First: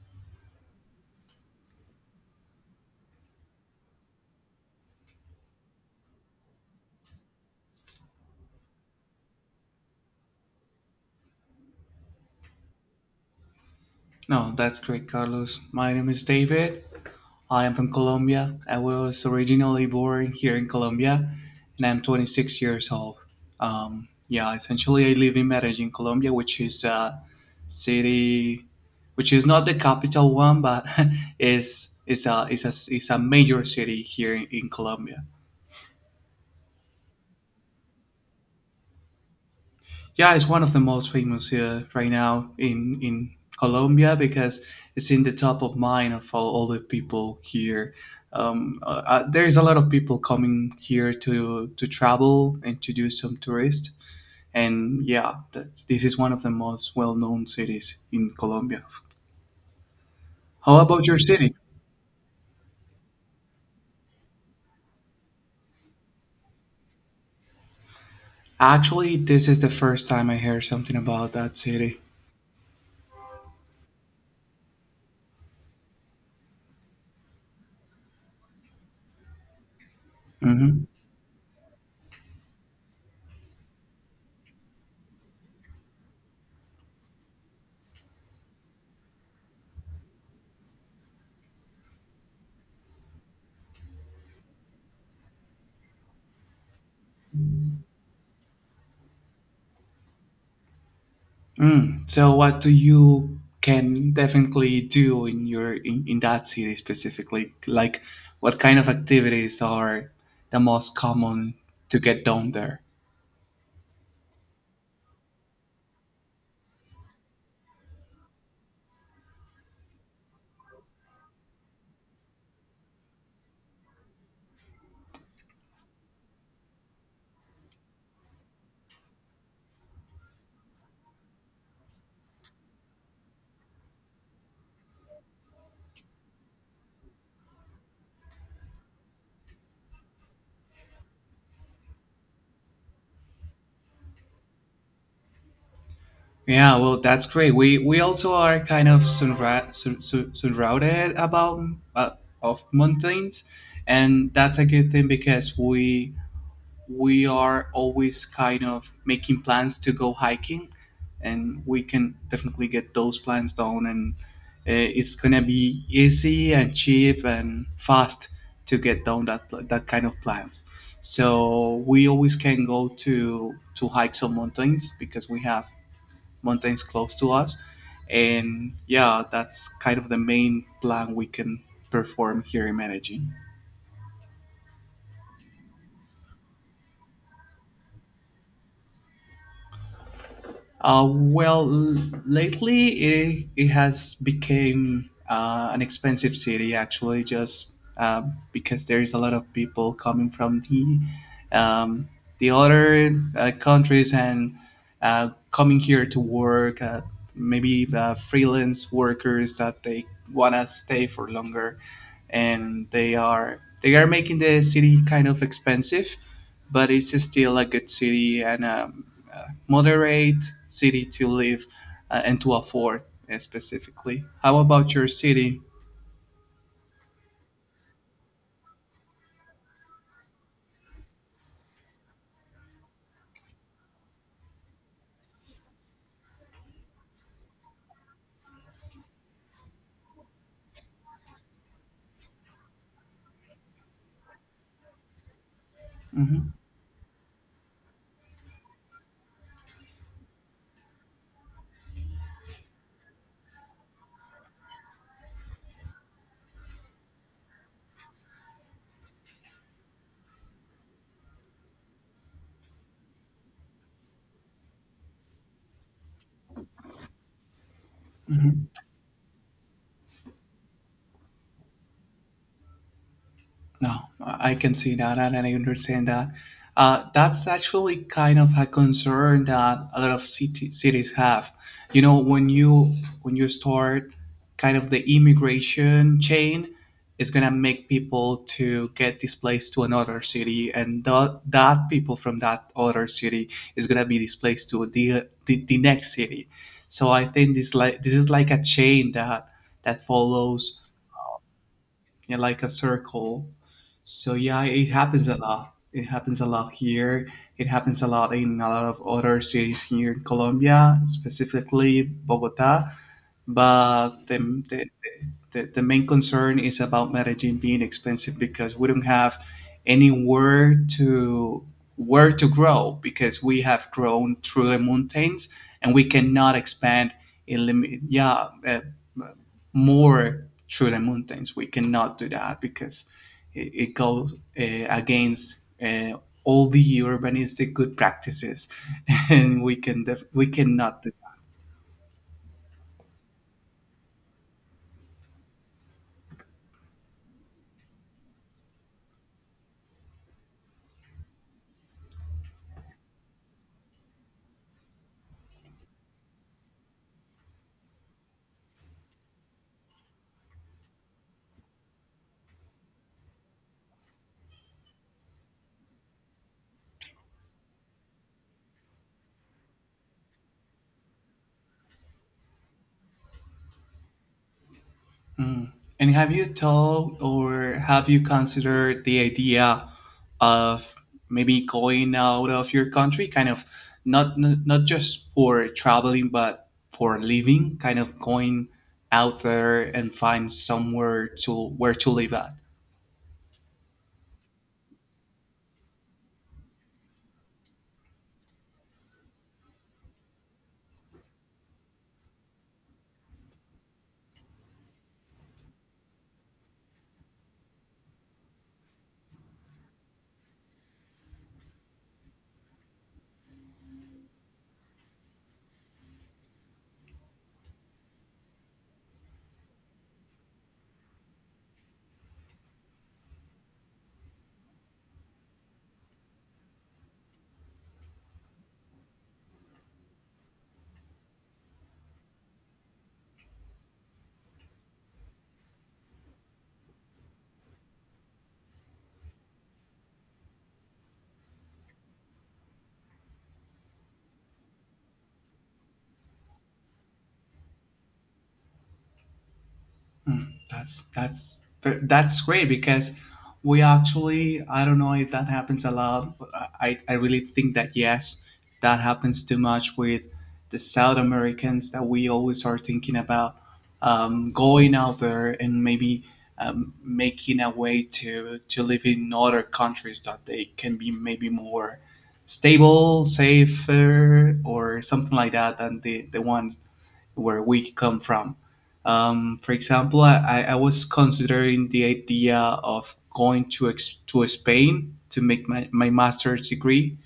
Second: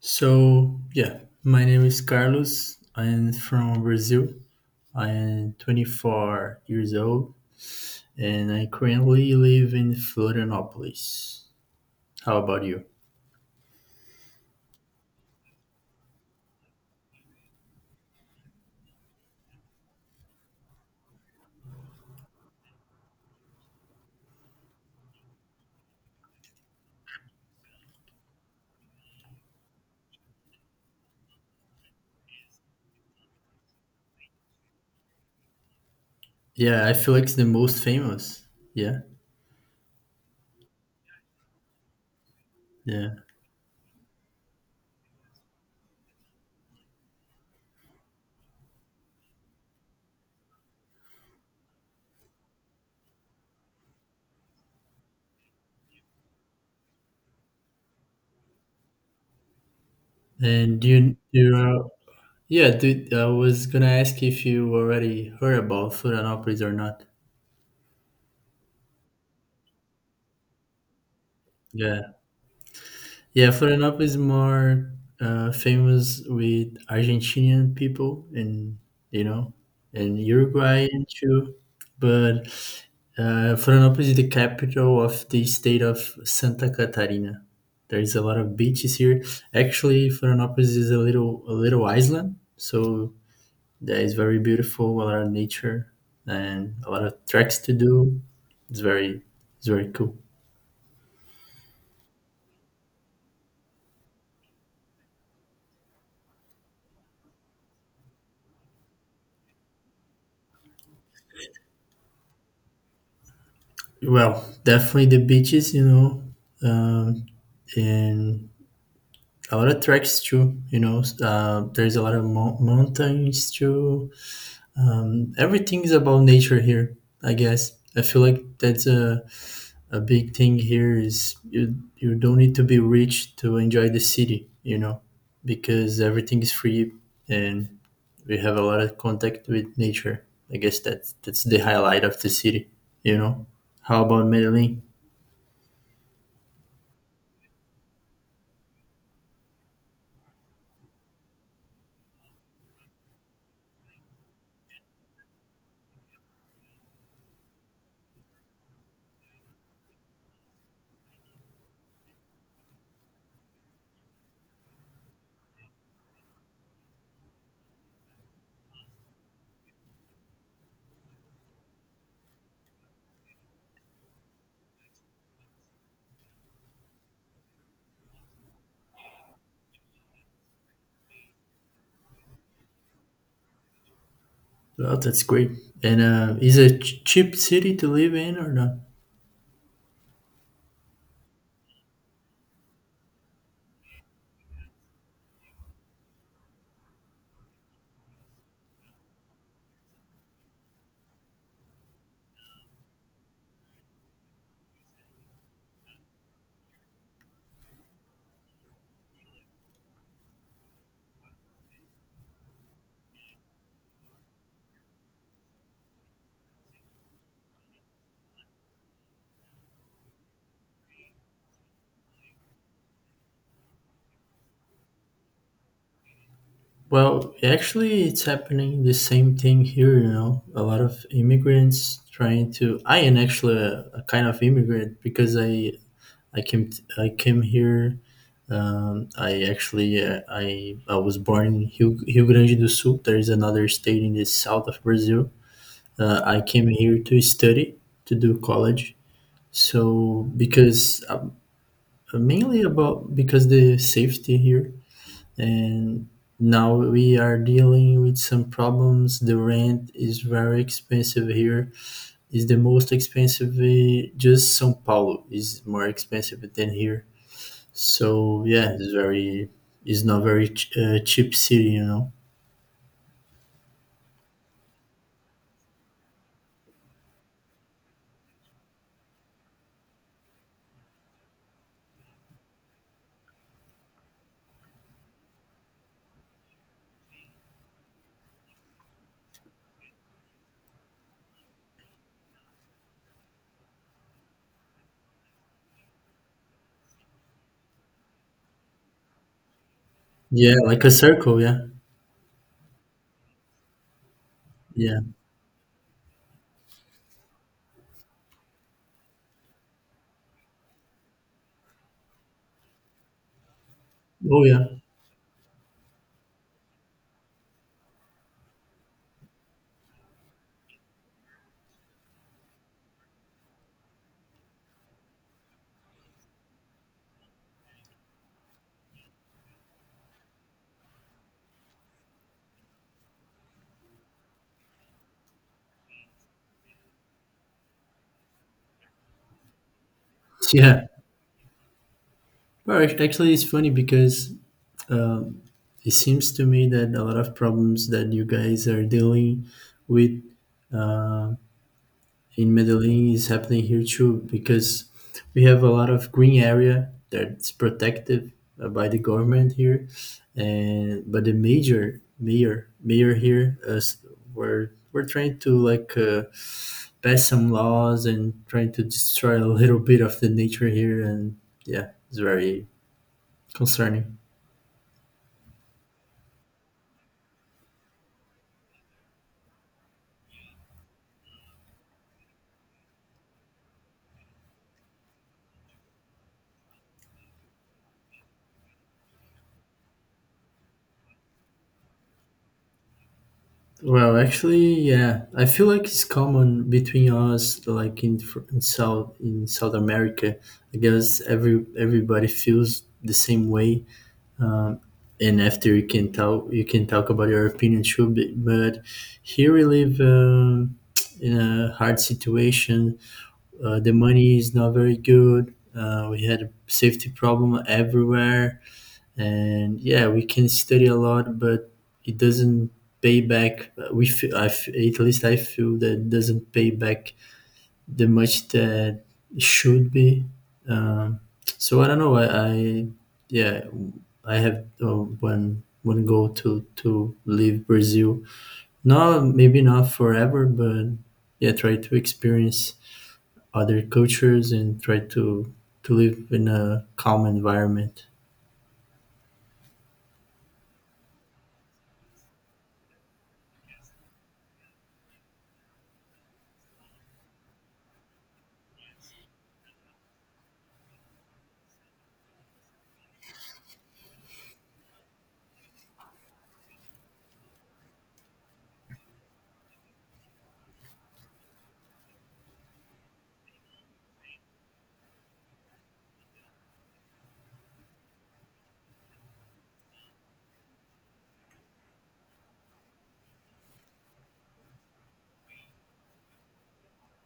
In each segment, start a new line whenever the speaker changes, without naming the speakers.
So, yeah, my name is Carlos. I am from Brazil. I am 24 years old and I currently live in Florianópolis. How about you?
No, that's great, Carlos. My name is David. I am from Colombia. I was originally born here in Colombia, and I'm 26 years old. Yeah, essentially, I live in Medellin, Colombia, which is a city, which is not the capital one, but is a major city here in Colombia.
Yeah, I feel like it's the most famous. Yeah,
Yeah, it's one of the most famous here right now in
yeah.
in Colombia because it's in the top of mind of all the people here. There's a lot of people coming here to travel and to do some tourist. And yeah, that this is one of the most well-known cities in Colombia. How
And do
about your city?
yeah, dude, I was gonna ask if you already heard about Florianópolis or not.
Actually, this is the first time I hear something about that city.
Yeah. Yeah, Florianópolis is more famous with Argentinian people and you know and
Hmm.
Uruguayan too, but Florianópolis is the capital of the state of Santa Catarina. There is a lot of beaches here. Actually, Florianópolis is a little island, so that is very beautiful. A lot of nature and a lot of tracks to do. It's very it's very cool.
Mm. So, what do you can definitely do in your in that city specifically? Like, what kind of activities are the most common to get done there?
Well, definitely the beaches, you know, um, and a lot of treks too. You know, there's a lot of mountains too. Everything is about nature here, I guess. I feel like that's a big thing here is you don't need to be rich to enjoy the city, you know, because everything is free and we have a lot of contact with nature. I guess that's the highlight of the city, you know. How about Medellin?
Yeah, well, that's great. We also are kind of surrounded about uh, of mountains, and that's a good thing because we are always kind of making plans to go hiking, and we can definitely get those plans done, and it's gonna be easy and cheap and fast to get down that kind of plans, so we always can go to hike some mountains because we have mountains close to us. And yeah, that's kind of the main plan we can perform here in managing.
Well, that's great. And is it cheap city to live in or not?
Well, lately it has become an expensive city, actually, just because there is a lot of people coming from um, the other countries and coming here to work. Maybe freelance workers that they wanna stay for longer, and they are making the city kind of expensive, but it's still a good city and moderate city to live and to afford specifically. How about your city?
Well, actually, it's happening the same thing here. You know, a lot of immigrants trying to. I am actually a kind of immigrant because I came here. I actually I was born in Rio, Rio Grande do Sul. There is another state in the south of Brazil. I
Hmm.
came here to study to do college. So because mainly about because the safety here, and now we are dealing with some problems. The rent is very expensive here, is the most expensive, just Sao Paulo is more expensive than here. So yeah,
Hmm.
it's very, it's not very cheap city, you know.
No, I can see that and I understand that. That's actually kind of a concern that a lot of cities have. You know, when you start kind of the immigration chain, it's gonna make people to get displaced to another city, and that people from that other city is gonna be displaced to the next city. So I think this is like a chain that
Yeah,
follows.
like a circle, yeah.
Yeah, like a circle. So yeah, it
Yeah,
happens a lot. It happens a lot here. It happens a lot in a lot of other cities here in Colombia, specifically Bogota, but
oh yeah,
the, the main concern is about Medellin being expensive because we don't have anywhere to where to grow because we have grown through the mountains, and we cannot expand in limit, yeah, more through the mountains. We cannot do that because it goes against uh, all the urbanistic good practices and we
yeah.
cannot.
Well, actually, it's funny because it seems to me that a lot of problems that you guys are dealing with in Medellin is happening here too, because we have a lot of green area that's protected by the government here, and but the major mayor mayor here us we're trying to like pass some laws and trying to destroy a little bit of the nature here, and yeah, it's very concerning.
Mm. And have you thought or have you considered the idea of maybe going out of your country, kind of not just for traveling, but for living, kind of going out there and find somewhere to where to live at?
Well, actually, yeah, I feel like it's common between us, like in, Fr- in South America. I guess everybody feels the same way, and after you can talk about your opinion too. But here we live in a hard situation. The money is not very good. We had a safety problem everywhere, and yeah, we can study a lot, but it doesn't pay back, we feel. At least I feel that it doesn't pay back the much that it should be. um, so I don't know. I yeah, I have one goal to leave Brazil, not maybe not forever, but yeah, try to experience other cultures and try to live in a calm environment.
Mm, that's that's that's great because we actually, I don't know if that happens a lot. But I really think that yes, that happens too much with the South Americans, that we always are thinking about going out there and maybe making a way to live in other countries that they can be maybe more stable, safer, or something like that than the one where we come from. For example, I was considering the idea of going to Spain to make my master's degree,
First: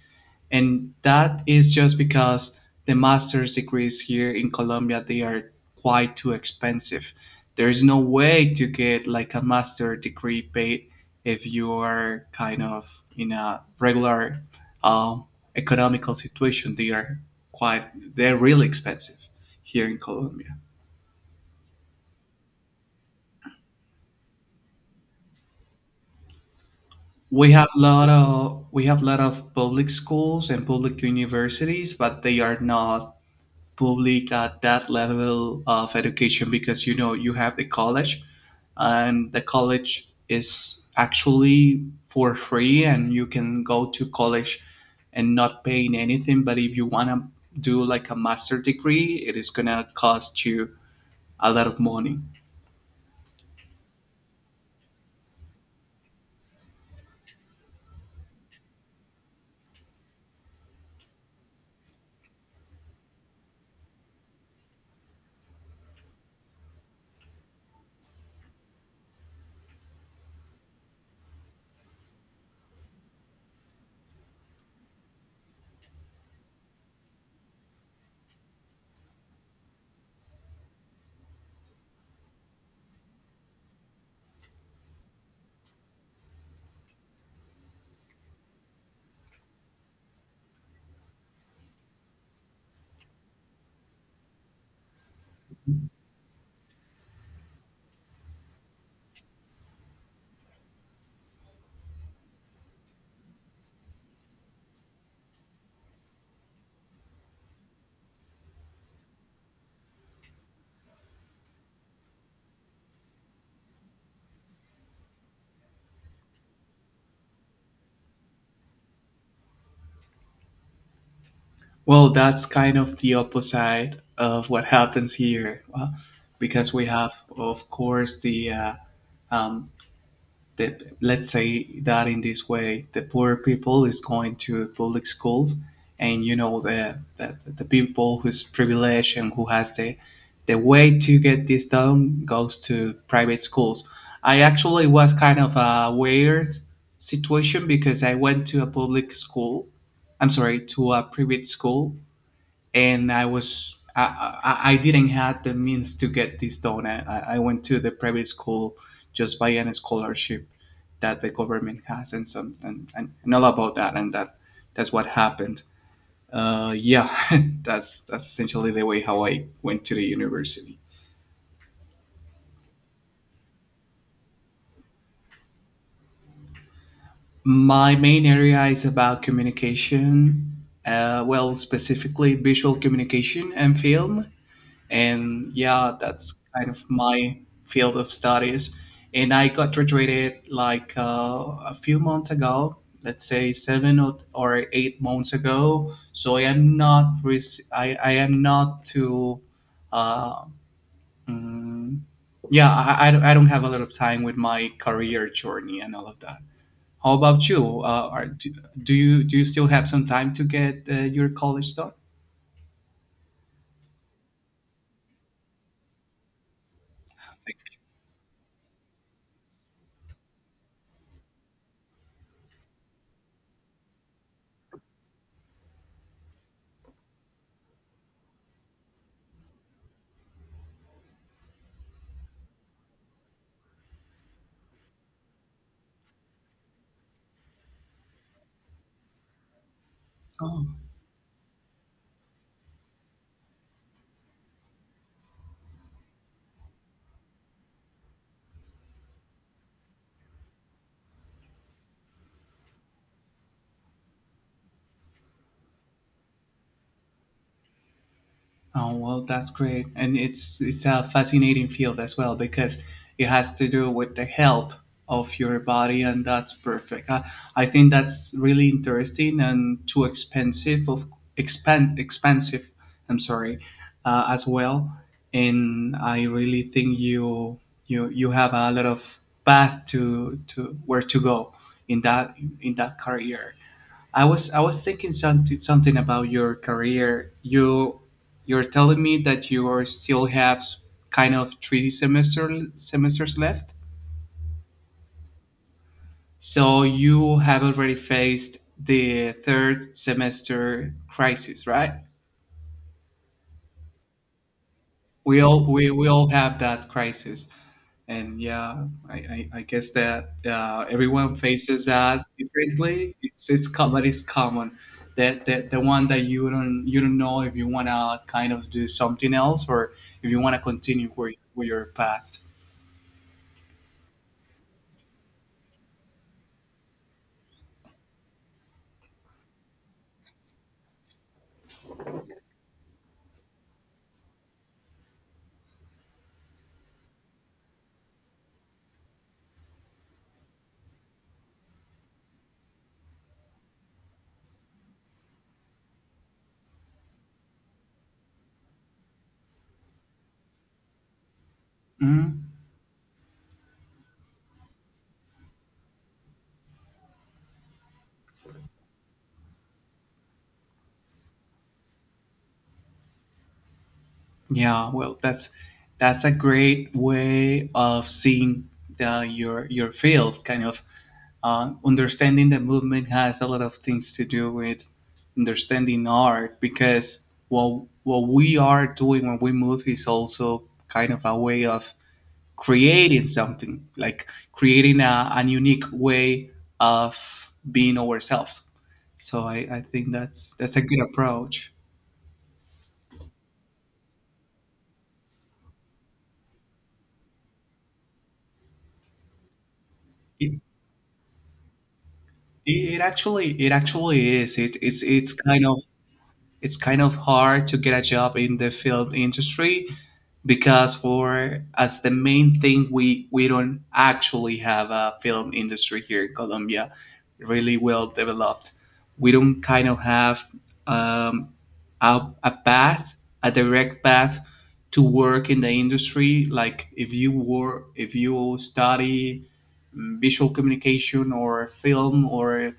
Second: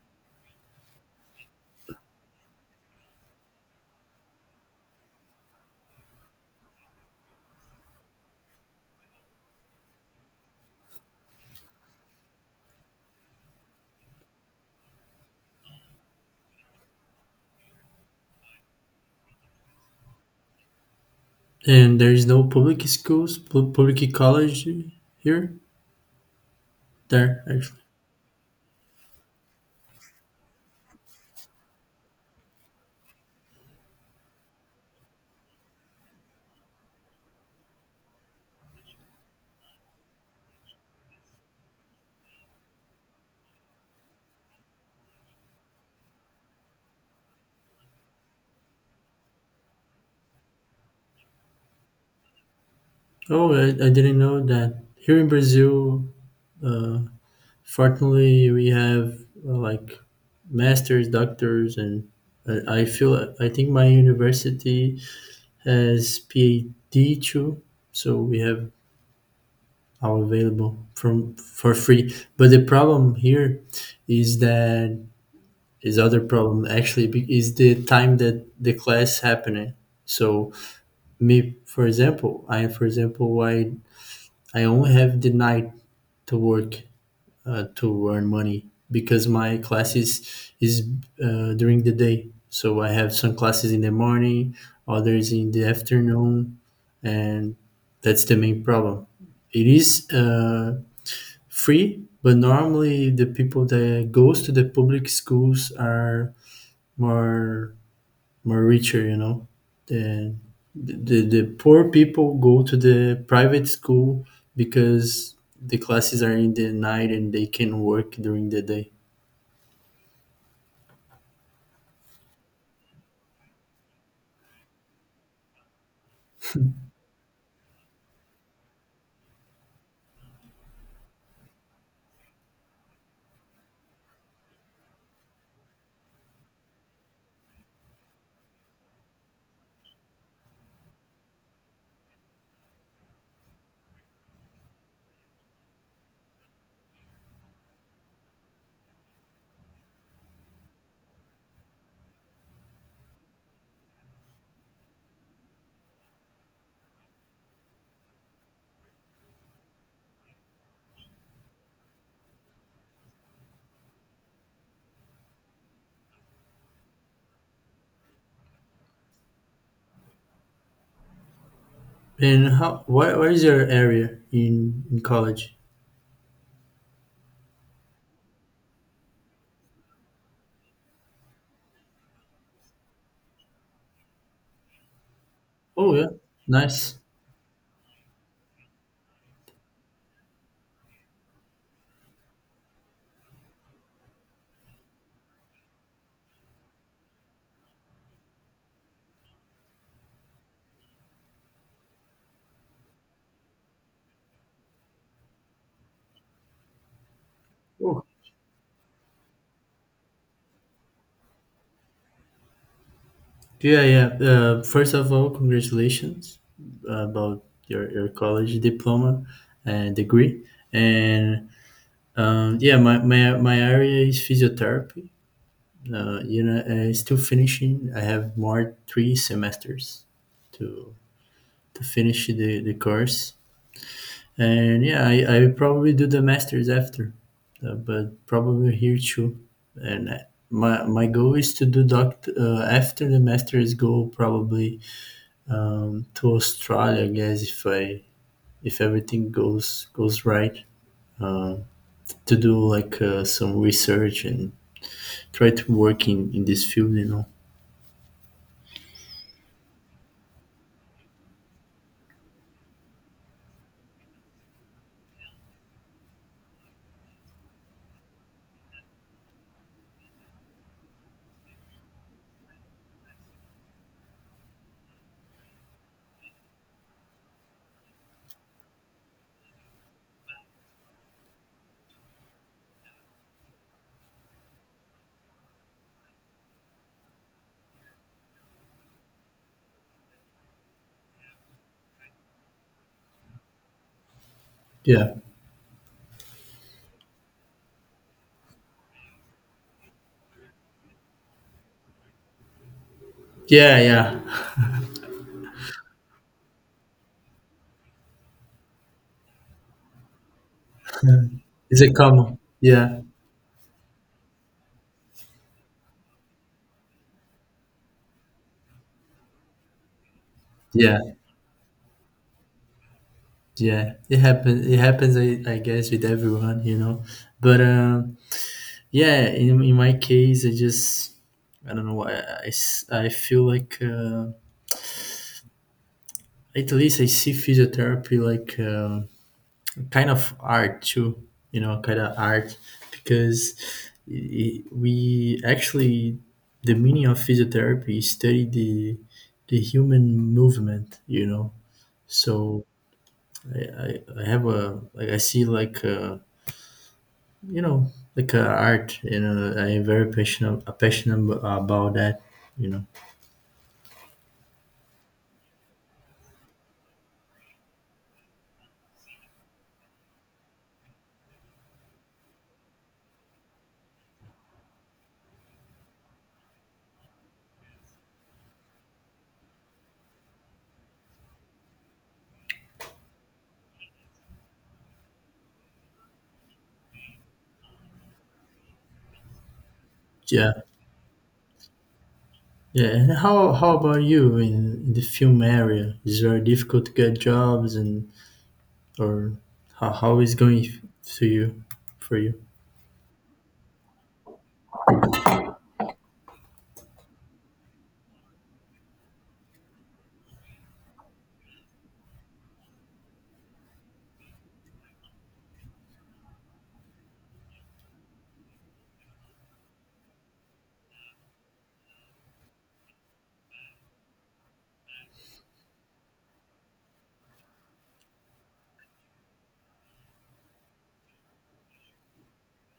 and that is just because the master's degrees here in Colombia they are quite too expensive. There is no way to get like a master degree paid if you are kind of in a regular um, economical situation. They are quite they're really expensive here in Colombia.
And there is no public schools, public college here? There,
We have
actually.
lot of we have lot of public schools and public universities, but they are not public at that level of education because you know you have the college, and the college is actually for free and you can go to college and not paying anything. But if you want to do like a master degree it is going to cost you a lot of money.
Oh, I didn't know that. Here in Brazil, uh, fortunately, we have like masters, doctors, and I feel I think my university has PhD too, so we have all available from for free. But the problem here is that is other problem, actually, is the time that the class happening. So me for example I only have the night to work to earn money, because my classes is during the day, so I have some classes in the morning, others in the afternoon, and that's the main problem. It is free, but normally the people that goes to the public schools are more more richer, you know. The, the poor people go to the private school because the classes are in the night and they can work during the day.
Well, that's kind of the opposite of what happens here, because we have of course um, the, let's say that in this way the poor people is going to public schools, and you know the people who's privileged and who has the way to get this done goes to private schools. I actually was kind of a weird situation because I went to a public school, I'm sorry, to a private school, and I was I didn't have the means to get this done. I went to the private school just by any scholarship that the government has, and all about that, and that's what happened. Yeah, that's essentially the way how I went to the university.
And how? Where is your area in college?
My main area is about communication. Well, specifically visual communication and film, and
Oh
yeah,
yeah,
that's kind of
nice.
my field of studies, and I got graduated like a few months ago, let's say 7 or 8 months ago. So I am not too uh, mm, yeah, I don't, I don't have a lot of time with my career journey and all of that. How about you? Do you still have some time to get your college done?
Yeah, yeah. First of all, congratulations about
I
your college diploma and degree. And yeah, my area is physiotherapy. You know, still finishing. I have more three semesters to to finish the course, and yeah, I will probably do the masters after, but probably here too.
think.
My my goal is to do doc after the masters. Go probably to Australia, I guess, if I if everything goes right. Uh, to do like some research and try to work in this field, you know.
Oh, well, that's great, and it's a fascinating field as well because it has to do with the health of your body, and that's perfect. I think that's really interesting, and too expensive, of expand expensive, I'm sorry, as well, and I really think you have a lot of path to where to go in that career. I was thinking something about your career. You're telling me that you are still have kind of three semesters left.
Yeah.
So you have already faced the third semester crisis, right?
Yeah, yeah.
We all have that crisis, and yeah, I guess that everyone
Is
faces
it
that
common? Yeah,
differently. But it's common that the one that you don't know if you want to kind of do something else or if you want to
yeah,
continue with your path.
yeah. It happens. It happens. I guess with everyone, you know. But yeah, in my case, I just I don't know why. I feel like at least I see physiotherapy like kind of art too. You know, kind of art because I we actually the meaning of physiotherapy is study the human movement. You know,
Mm-hmm.
so I have a like I see like you know like art, you know. I'm very passionate about that, you know.
Yeah, well, that's a great way of seeing the, your field. Kind of understanding the movement has a lot of things to do with understanding art, because what we are doing when we move is also kind of a way of creating something, like creating an unique way of being ourselves. So I think
Yeah,
that's a good approach.
yeah. And how about you in the film area? Is it very difficult to get jobs? And or how is going to you for you
It actually is. It's kind of, hard to get a job in the film industry because for as the main thing we don't actually have a film industry here in Colombia really well developed. We don't kind of have um, a, path, a direct path to work in the industry. Like if you work, if you study, visual communication or film, or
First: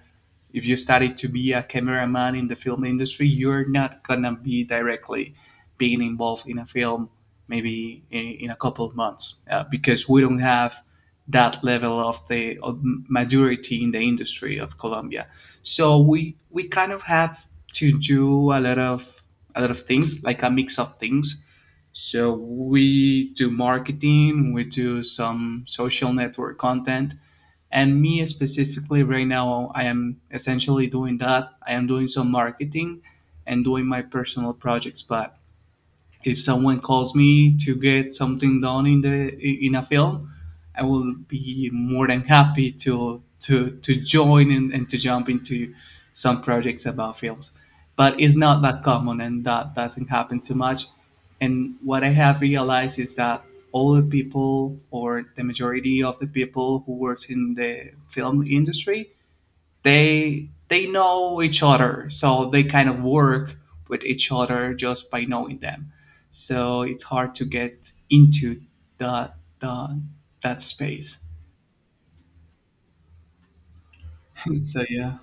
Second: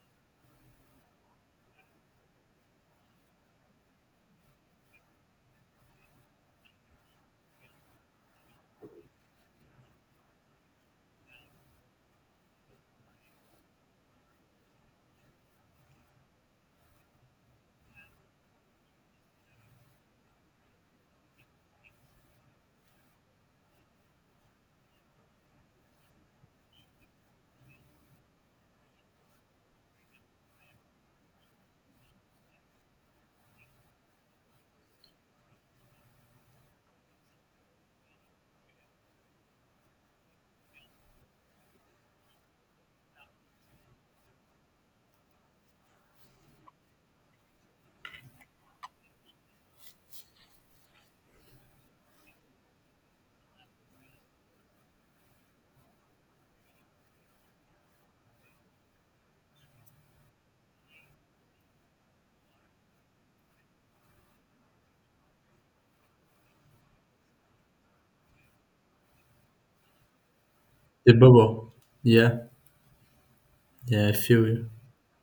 if you study to be a cameraman in the film industry, you're not gonna be directly being involved in a film maybe in a couple of months because we don't have that level of majority in the industry of Colombia. So we kind of have to do a lot of things, like a mix of things. So we do marketing, we do some social network content, and me specifically right now I am essentially doing that. I am doing some marketing and doing my personal projects, but if someone calls me to get something done in the in a film, I will be more than happy to join, and to jump into some projects about films. But it's not that common, and that doesn't happen too much, and what I have realized is that all the people, or the majority of the people who works in the film industry, they know each other, so they kind of work with each other just by knowing them. So it's hard to get into the the that
the
space.
bubble yeah yeah I feel you
So yeah.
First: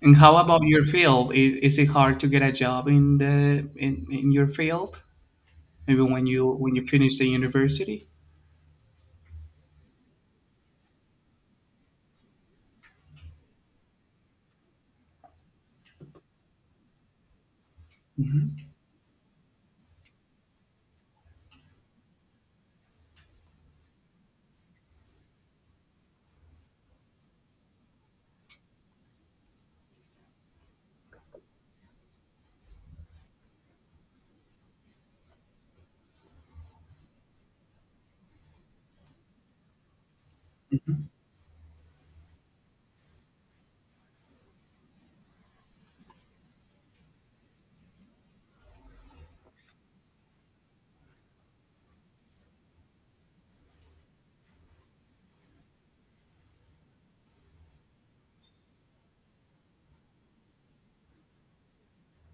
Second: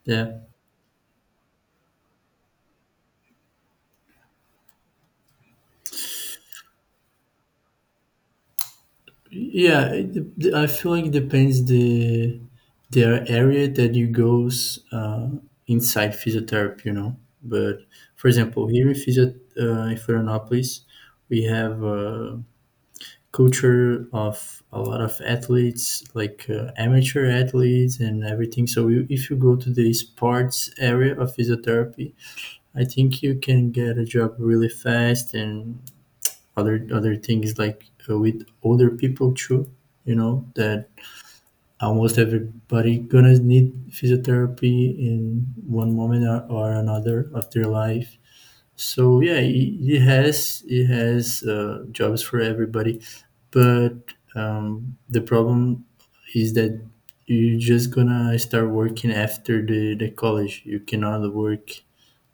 And
yeah.
how about your field? Is it hard to get a job in your field? Maybe when you finish the university.
Yeah, it, I feel like it depends the area that you goes inside physiotherapy, you know. But for
Hmm.
example, here in physio in Florianópolis, we have a culture of a lot of athletes, like amateur athletes and everything. So you, if you go to the sports area of physiotherapy, I think you can get a job really fast, and other things like with older people too, you know, that almost everybody gonna need physiotherapy in one moment or another of their life. So yeah, it has jobs for everybody, but the problem is that you're just gonna start working after the college. You cannot work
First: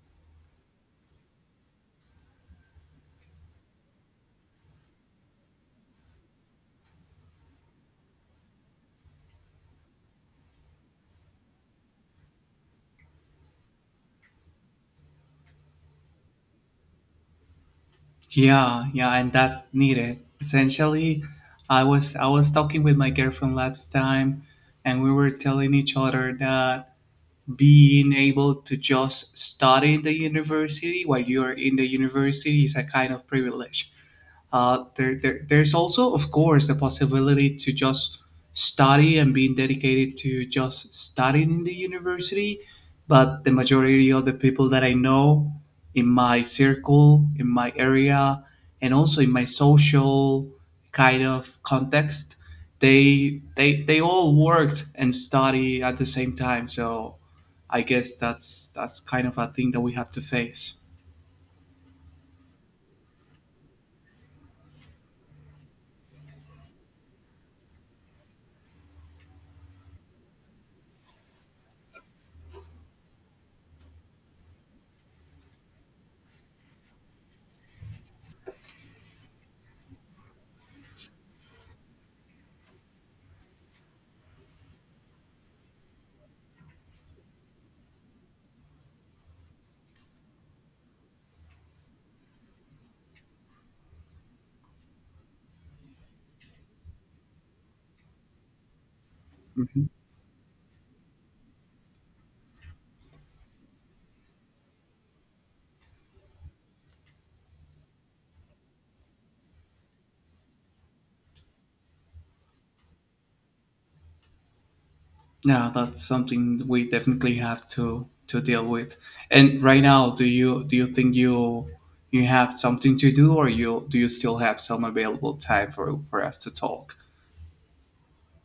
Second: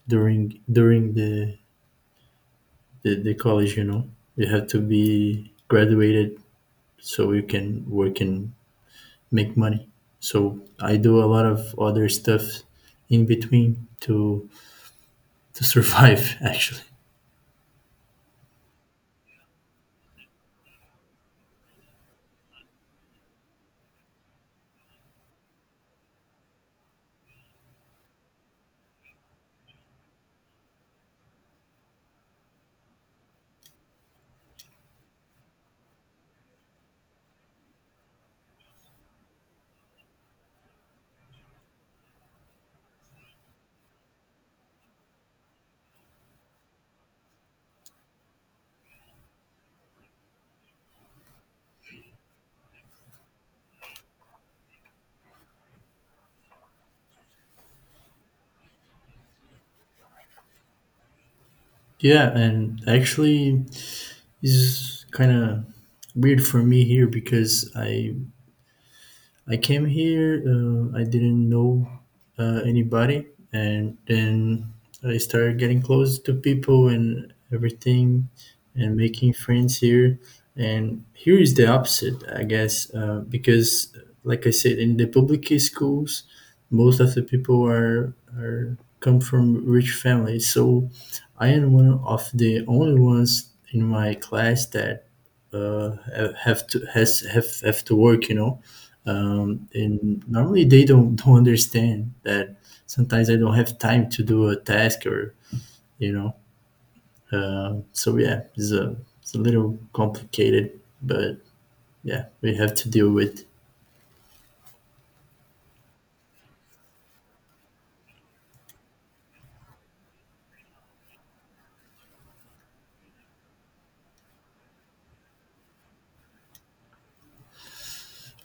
during the college, you know. You have to be graduated so you can work and make money. So I do a lot of other stuff in between to survive actually.
Yeah, yeah, and that's needed. Essentially, I was talking with my girlfriend last time, and we were telling each other that being able to just study in the university while you're in the university is a kind of privilege. There's also, of course, the possibility to just study and being dedicated to just studying in the university. But the majority of the people that I know in my circle, in my area, and also in my social kind of context, they all worked and study at the same time. So I guess that's kind of a thing that we have to face.
Yeah, and actually is kind of weird for me here because I came here, I didn't know anybody, and then I started getting close to people and everything, and making friends here. And here is the opposite, I guess, because, like I said, in the public schools, most of the people are come from rich families. So I am one of the only ones in my class that have to work, you know.
Hmm.
And normally they don't don't understand that sometimes I don't have time to do a task or you know. So yeah, it's a little complicated, but yeah, we have to deal with.
Yeah, that's something we definitely have to deal with. And right now, do you think you have something to do, or you do you still have some available time for us to talk?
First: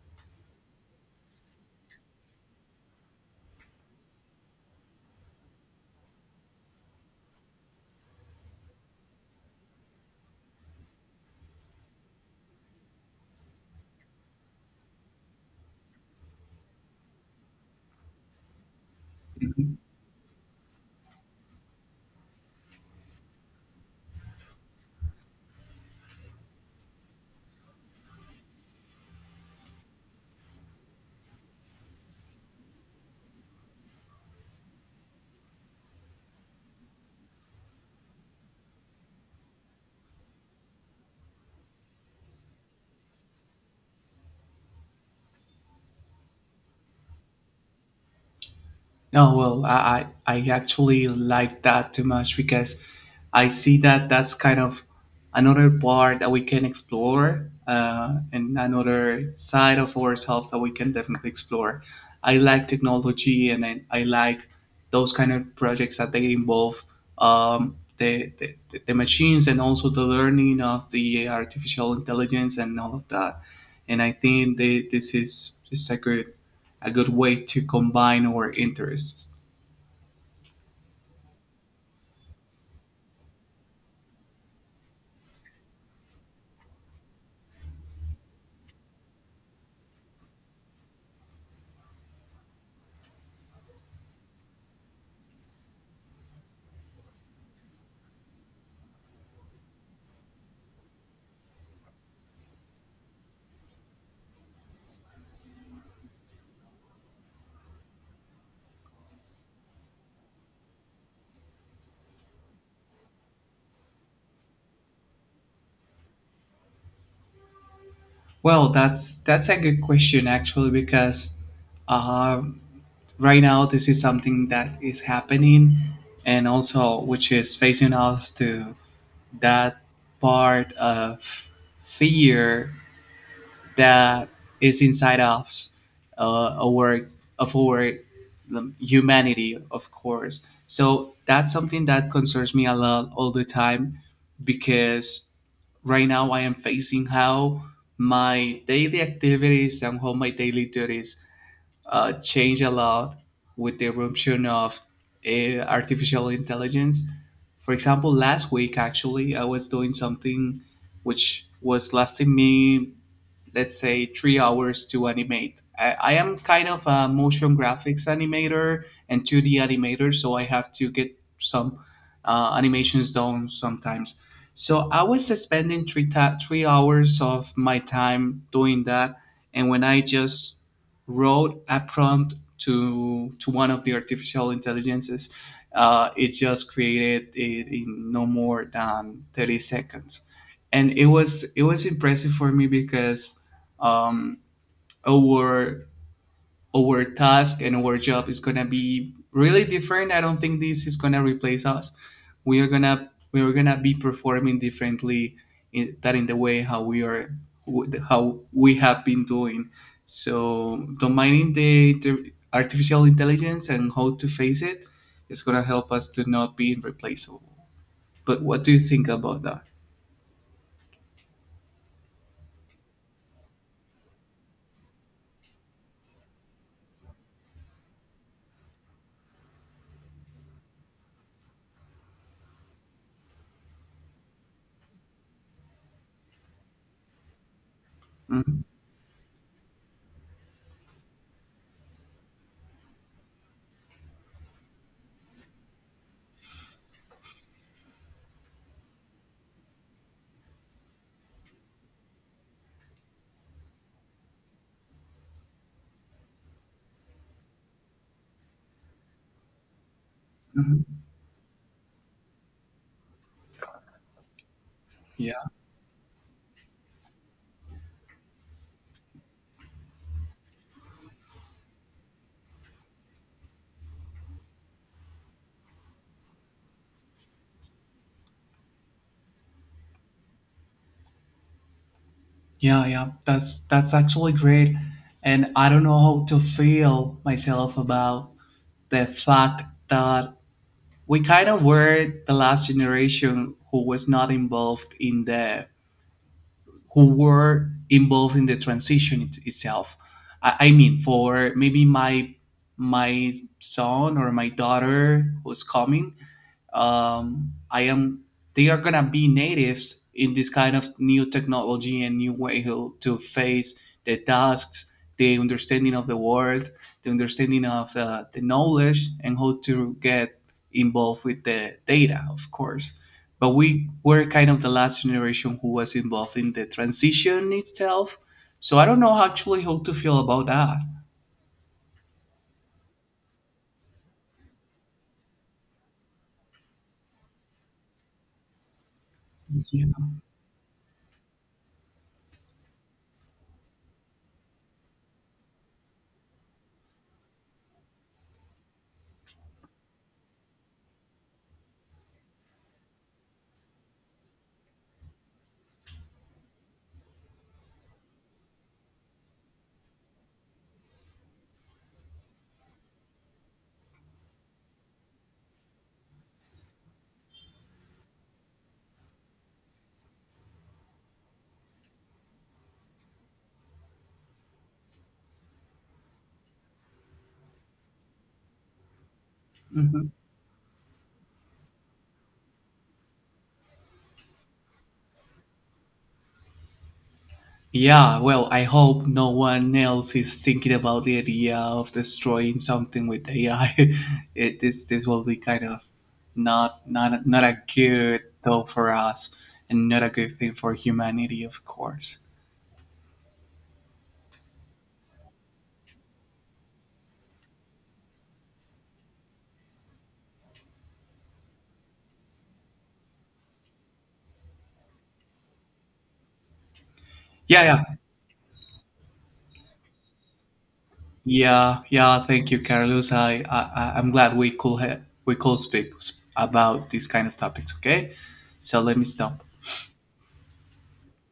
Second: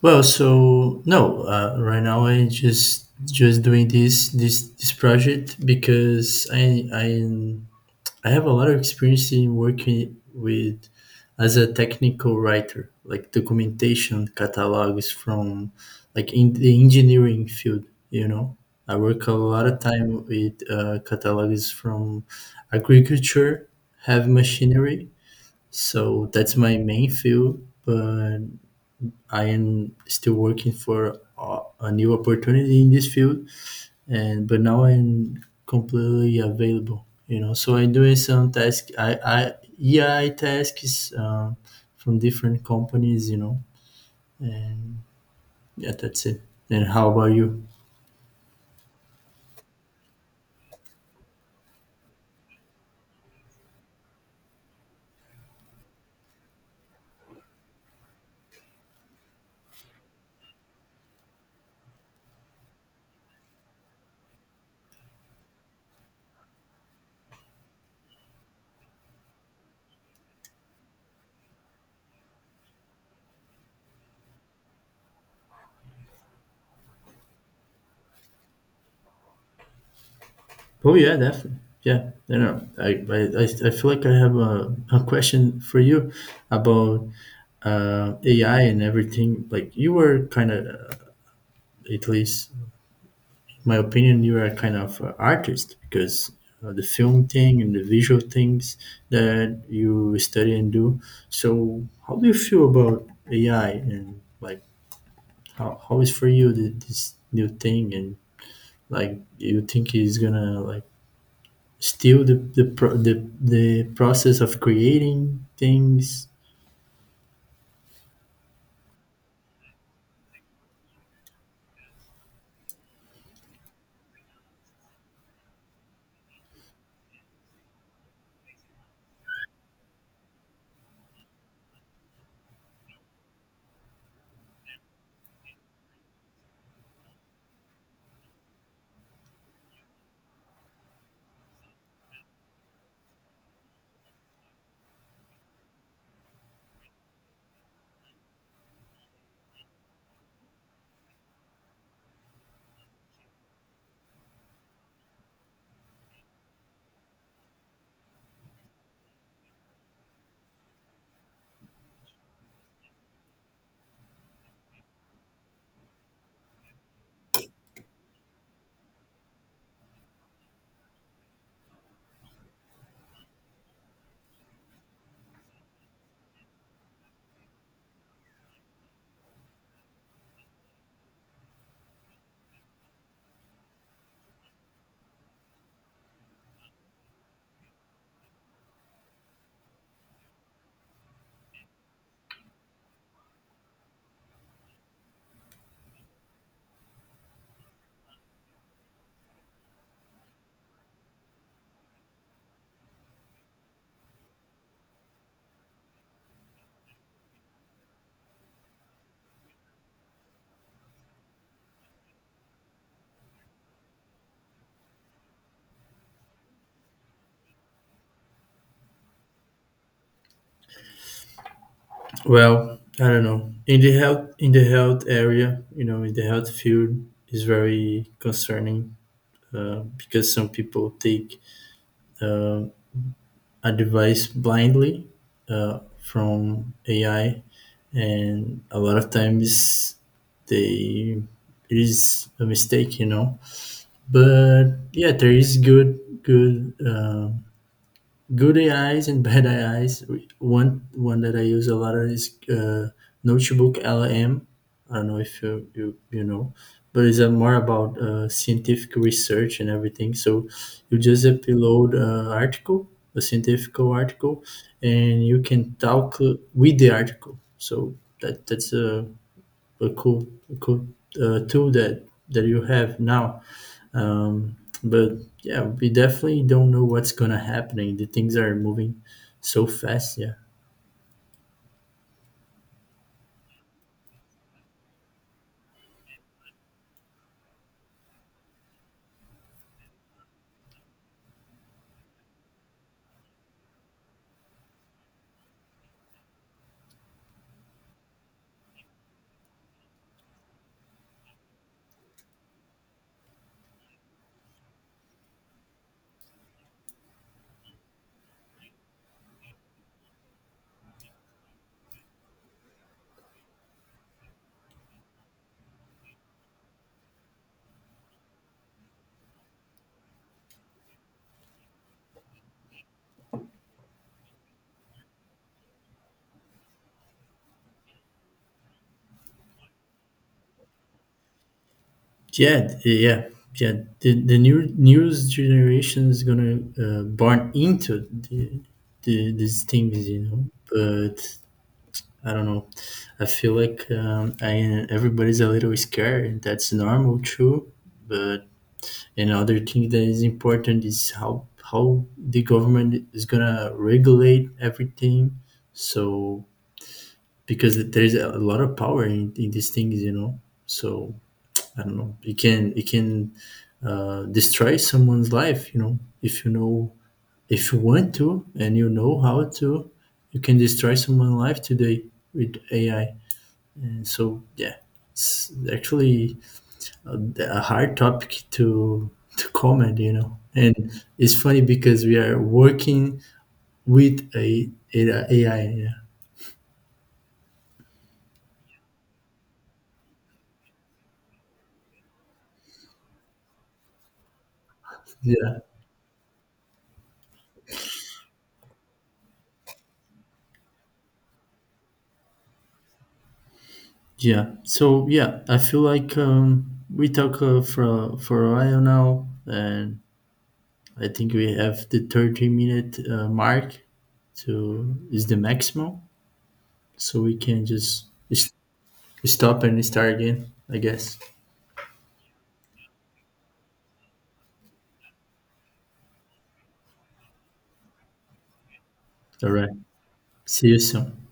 Well so no, right now I just doing this project, because I have a lot of experience in working with as a technical writer, like documentation catalogs from like in the engineering field, you know. I work a lot of time with catalogs from agriculture, heavy machinery. So that's my main field, but I am still working for a new opportunity in this field. And but now I'm completely available. You know, so I'm doing some task. I EI tasks, from different companies, you know. And yeah, that's it. And how about you?
No, well, I actually like that too much because I see that that's kind of another part that we can explore, and another side of ourselves that we can definitely explore. I like technology and I like those kind of projects that they involve, um, the, the, the machines and also the learning of the artificial intelligence and all of that. And I think this is a good way to combine our interests.
Oh yeah, definitely. Yeah, you know, I feel like I have a question for you about AI and everything. Like you were kind of, at least my opinion, you are a kind of artist because the film thing and the visual things that you study and do. So, how do you feel about AI? And like how is for you this new thing? And like you think it's gonna like steal the process of creating things?
Well, that's a good question actually because uh, right now this is something that is happening and also which is facing us to that part of fear that is inside us, a work of our humanity, of course. So that's something that concerns me a lot all the time because right now I am facing how my daily activities and how my daily duties change a lot with the eruption of artificial intelligence. For example, last week actually, I was doing something which was lasting me, let's say, 3 hours to animate. I am kind of a motion graphics animator and 2D animator, so I have to get some animations done sometimes. So I was spending 3 hours of my time doing that. And when I just wrote a prompt to one of the artificial intelligences. It just created it in no more than 30 seconds, and it was impressive for me because um, our task and our job is gonna be really different. I don't think this is gonna replace us. We are gonna be performing differently in, that in the way how we are how we have been doing. So combining the, artificial intelligence and how to face it is gonna help us to not be replaceable. But what do you think about that?
Well, I don't know. In the health area, you know, in the health field is very concerning because some people take uh, advice blindly from AI, and
Mhm.
a lot of times they it is a mistake, you know. But yeah, there is good. Good AIs and bad AIs. One that I use a lot is Notebook LM. I don't know if you, you know, but it's more about scientific research and everything. So
Mhm.
you just upload an article, a scientific article, and you can talk with the article. So that's a cool tool that that you have now. um, but yeah, we definitely don't know what's gonna happening. The things are moving so fast, yeah.
Yeah, yeah, that's actually great, and I don't know how to feel myself about the fact that we kind of were the last generation who was not involved in the who were involved in the transition itself. I mean, for maybe my my son or my daughter who's coming, I am they are gonna be natives in this kind of new technology and new way to face the tasks, the understanding of the world, the understanding of the knowledge, and how to get involved with the data, of course, but we were kind of the last generation who was involved in the transition itself. So I don't know actually how to feel about that.
Yeah yeah, yeah, the new news generation is gonna burn into the these
Yeah.
things, you know. But I don't know. I feel like everybody's a little scared, and that's normal too. But another thing that is important is how the government is gonna regulate everything. So because there's a lot of power in these things, you know. So I don't know, it can destroy someone's life, you know. If you know, if you want to and you know how to, you can destroy someone's life today with AI. And so yeah, it's actually a, a hard topic to comment,
Mhm.
you know. And it's funny because we are working with a AI, yeah,
Yeah, well, I hope no one else is thinking about the idea of destroying something with AI. This will be
yeah.
kind of not not a good though for us, and not a good thing for humanity, of course.
Yeah. So yeah, I feel like we talk for a while now, and I think we have the 30-minute mark to is the maximum, so we
Yeah,
can
yeah.
just s- stop and start again, I guess.
Yeah, yeah. Thank you, Carlos. I'm glad we could we could speak about these kind of topics. Okay, so let me stop.
All right. See you soon.